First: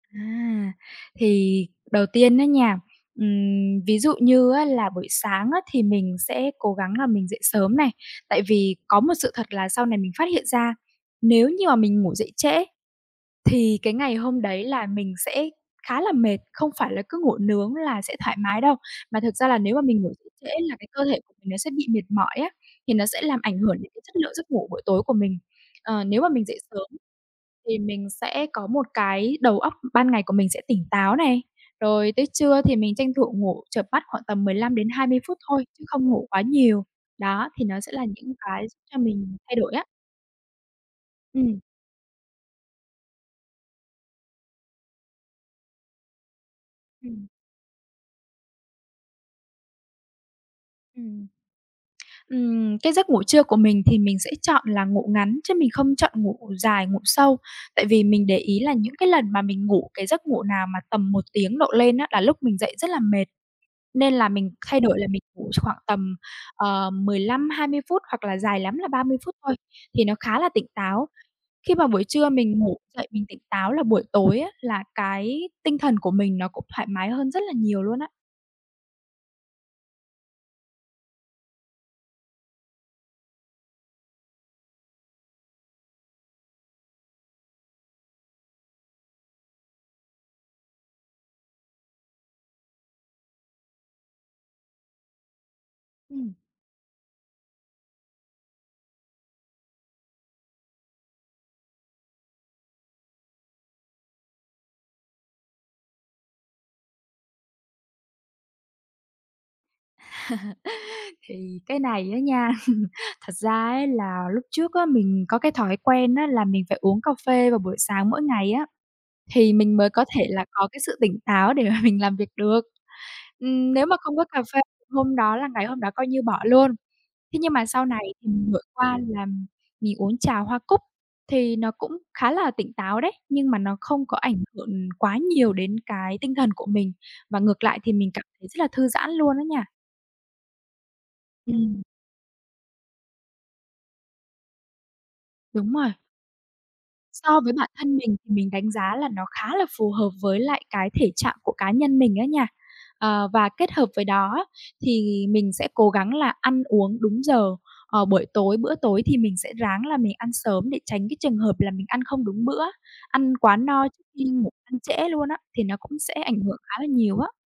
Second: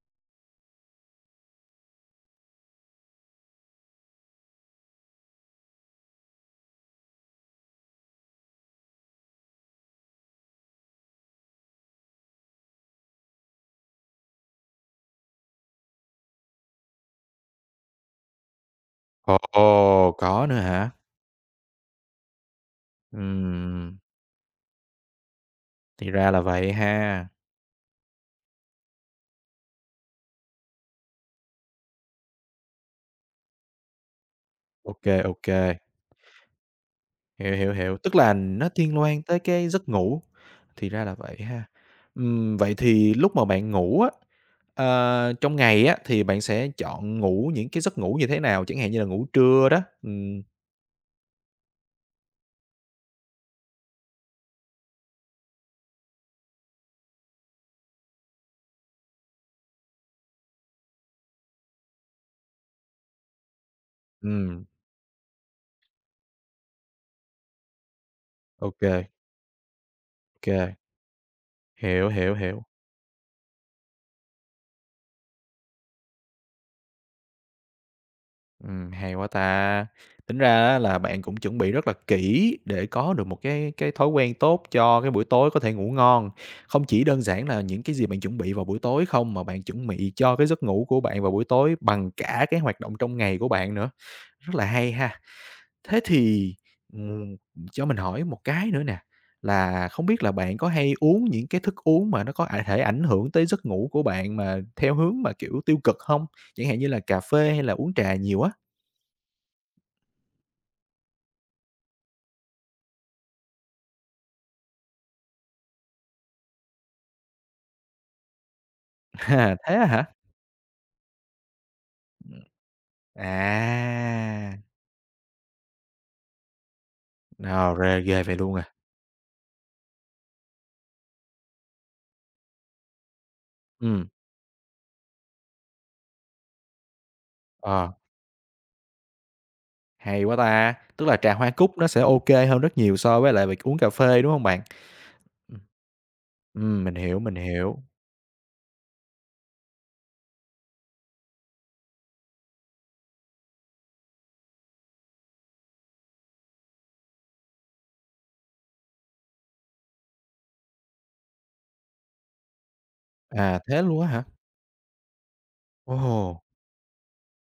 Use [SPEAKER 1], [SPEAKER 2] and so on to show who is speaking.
[SPEAKER 1] À, thì đầu tiên á nha, ừm, ví dụ như á là buổi sáng á, thì mình sẽ cố gắng là mình dậy sớm này. Tại vì có một sự thật là sau này mình phát hiện ra, nếu mà mình ngủ dậy trễ thì cái ngày hôm đấy là mình sẽ khá là mệt, không phải là cứ ngủ nướng là sẽ thoải mái đâu. Mà thực
[SPEAKER 2] Ồ.
[SPEAKER 1] ra là nếu mà mình
[SPEAKER 2] Ồ!
[SPEAKER 1] ngủ dậy
[SPEAKER 2] Có
[SPEAKER 1] trễ
[SPEAKER 2] nữa
[SPEAKER 1] là cái
[SPEAKER 2] hả?
[SPEAKER 1] cơ thể nó sẽ bị mệt mỏi á, thì nó sẽ làm ảnh hưởng đến
[SPEAKER 2] Ừm.
[SPEAKER 1] cái chất lượng giấc ngủ buổi tối của mình. Ờ,
[SPEAKER 2] Thì
[SPEAKER 1] nếu mà
[SPEAKER 2] ra là
[SPEAKER 1] mình dậy
[SPEAKER 2] vậy
[SPEAKER 1] sớm
[SPEAKER 2] ha.
[SPEAKER 1] thì mình sẽ có một cái đầu óc ban ngày của mình sẽ tỉnh táo này, rồi tới trưa thì mình tranh thủ ngủ chợp mắt khoảng tầm mười lăm đến hai
[SPEAKER 2] OK,
[SPEAKER 1] mươi phút thôi
[SPEAKER 2] OK.
[SPEAKER 1] chứ không ngủ quá nhiều. Đó,
[SPEAKER 2] Hiểu,
[SPEAKER 1] thì
[SPEAKER 2] hiểu,
[SPEAKER 1] nó sẽ
[SPEAKER 2] hiểu,
[SPEAKER 1] là
[SPEAKER 2] tức
[SPEAKER 1] những
[SPEAKER 2] là
[SPEAKER 1] cái
[SPEAKER 2] nó
[SPEAKER 1] giúp cho
[SPEAKER 2] tiên quan
[SPEAKER 1] mình
[SPEAKER 2] tới
[SPEAKER 1] thay
[SPEAKER 2] cái
[SPEAKER 1] đổi á.
[SPEAKER 2] giấc ngủ, thì ra là vậy
[SPEAKER 1] Ừm.
[SPEAKER 2] ha. Ừm, vậy thì lúc mà bạn ngủ á, ờ, trong ngày á, thì bạn sẽ chọn
[SPEAKER 1] Ừm.
[SPEAKER 2] ngủ những cái giấc ngủ như thế nào? Chẳng hạn như là ngủ trưa đó, ừm.
[SPEAKER 1] Ừm. Ừm, cái giấc ngủ trưa của mình thì mình sẽ chọn là ngủ ngắn chứ mình không chọn ngủ dài, ngủ sâu. Tại vì mình để ý là những cái lần mà mình ngủ cái giấc ngủ nào mà tầm 1 tiếng độ lên á, là lúc mình dậy rất là mệt, nên là mình
[SPEAKER 2] Ừm.
[SPEAKER 1] thay đổi là mình ngủ ch khoảng tầm, ờ, 15, 20 phút, hoặc là dài lắm là ba
[SPEAKER 2] OK.
[SPEAKER 1] mươi phút thôi thì nó khá là tỉnh
[SPEAKER 2] Kê.
[SPEAKER 1] táo. Khi mà buổi
[SPEAKER 2] Hiểu,
[SPEAKER 1] trưa
[SPEAKER 2] hiểu,
[SPEAKER 1] mình
[SPEAKER 2] hiểu.
[SPEAKER 1] ngủ dậy mình tỉnh táo là buổi tối á, là cái tinh thần của mình nó cũng thoải mái hơn rất là nhiều luôn á.
[SPEAKER 2] Ừm, hay quá ta! Tính ra á là bạn cũng chuẩn bị rất là kỹ để có được một cái cái thói quen tốt cho cái buổi tối có thể ngủ ngon. Không chỉ đơn giản là những cái gì bạn chuẩn bị vào buổi tối không, mà bạn chuẩn bị cho cái giấc ngủ của bạn vào buổi tối bằng cả cái hoạt động trong ngày của bạn nữa, rất là hay ha. Thế
[SPEAKER 1] Ừm.
[SPEAKER 2] thì, ừm, cho mình hỏi một cái nữa nè, là không biết là bạn có hay uống những cái thức uống mà nó có ải thể ảnh hưởng tới giấc ngủ của bạn mà theo hướng mà, kiểu, tiêu cực hông? Chẳng hạn như là cà phê hay là uống trà nhiều á.
[SPEAKER 1] Thì cái này á nha, thật ra ấy, là lúc trước á, mình có cái thói quen á, là mình phải uống cà phê vào buổi sáng mỗi ngày á, thì
[SPEAKER 2] À, thế
[SPEAKER 1] mình
[SPEAKER 2] á
[SPEAKER 1] mới
[SPEAKER 2] hả?
[SPEAKER 1] có thể là có cái sự tỉnh táo để mà mình làm việc
[SPEAKER 2] Ừm.
[SPEAKER 1] được, ừm, nếu mà không có cà
[SPEAKER 2] À!
[SPEAKER 1] phê hôm đó là ngày hôm đó coi như bỏ luôn. Thế nhưng mà
[SPEAKER 2] Nào,
[SPEAKER 1] sau
[SPEAKER 2] rê
[SPEAKER 1] này
[SPEAKER 2] ghê vậy
[SPEAKER 1] mình
[SPEAKER 2] luôn
[SPEAKER 1] vượt
[SPEAKER 2] à.
[SPEAKER 1] qua là mình mình uống trà hoa cúc thì nó cũng khá là tỉnh táo đấy, nhưng mà nó không
[SPEAKER 2] Ừm.
[SPEAKER 1] có ảnh hưởng quá nhiều đến cái tinh thần của mình, và ngược lại
[SPEAKER 2] Ờ.
[SPEAKER 1] thì mình cảm thấy rất là thư giãn luôn á nha.
[SPEAKER 2] Hay quá ta! Tức là trà hoa cúc
[SPEAKER 1] Ừm.
[SPEAKER 2] nó sẽ OK hơn rất nhiều so với lại việc uống cà phê, đúng hông bạn? Ừm.
[SPEAKER 1] Đúng rồi.
[SPEAKER 2] Ừm, mình hiểu, mình
[SPEAKER 1] So với bản
[SPEAKER 2] hiểu.
[SPEAKER 1] thân mình thì mình đánh giá là nó khá là phù hợp với lại cái thể trạng của cá nhân mình á nha. Ờ, và kết hợp với đó á, thì mình sẽ cố gắng là ăn uống đúng giờ, ờ, buổi tối, bữa tối thì mình sẽ ráng là mình ăn sớm để tránh cái trường hợp là mình ăn không đúng bữa, ăn quá
[SPEAKER 2] À, thế
[SPEAKER 1] no
[SPEAKER 2] luôn á
[SPEAKER 1] khi
[SPEAKER 2] hả?
[SPEAKER 1] đi ngủ, ăn trễ luôn á, thì nó cũng sẽ ảnh
[SPEAKER 2] Ồ!
[SPEAKER 1] hưởng khá là nhiều á.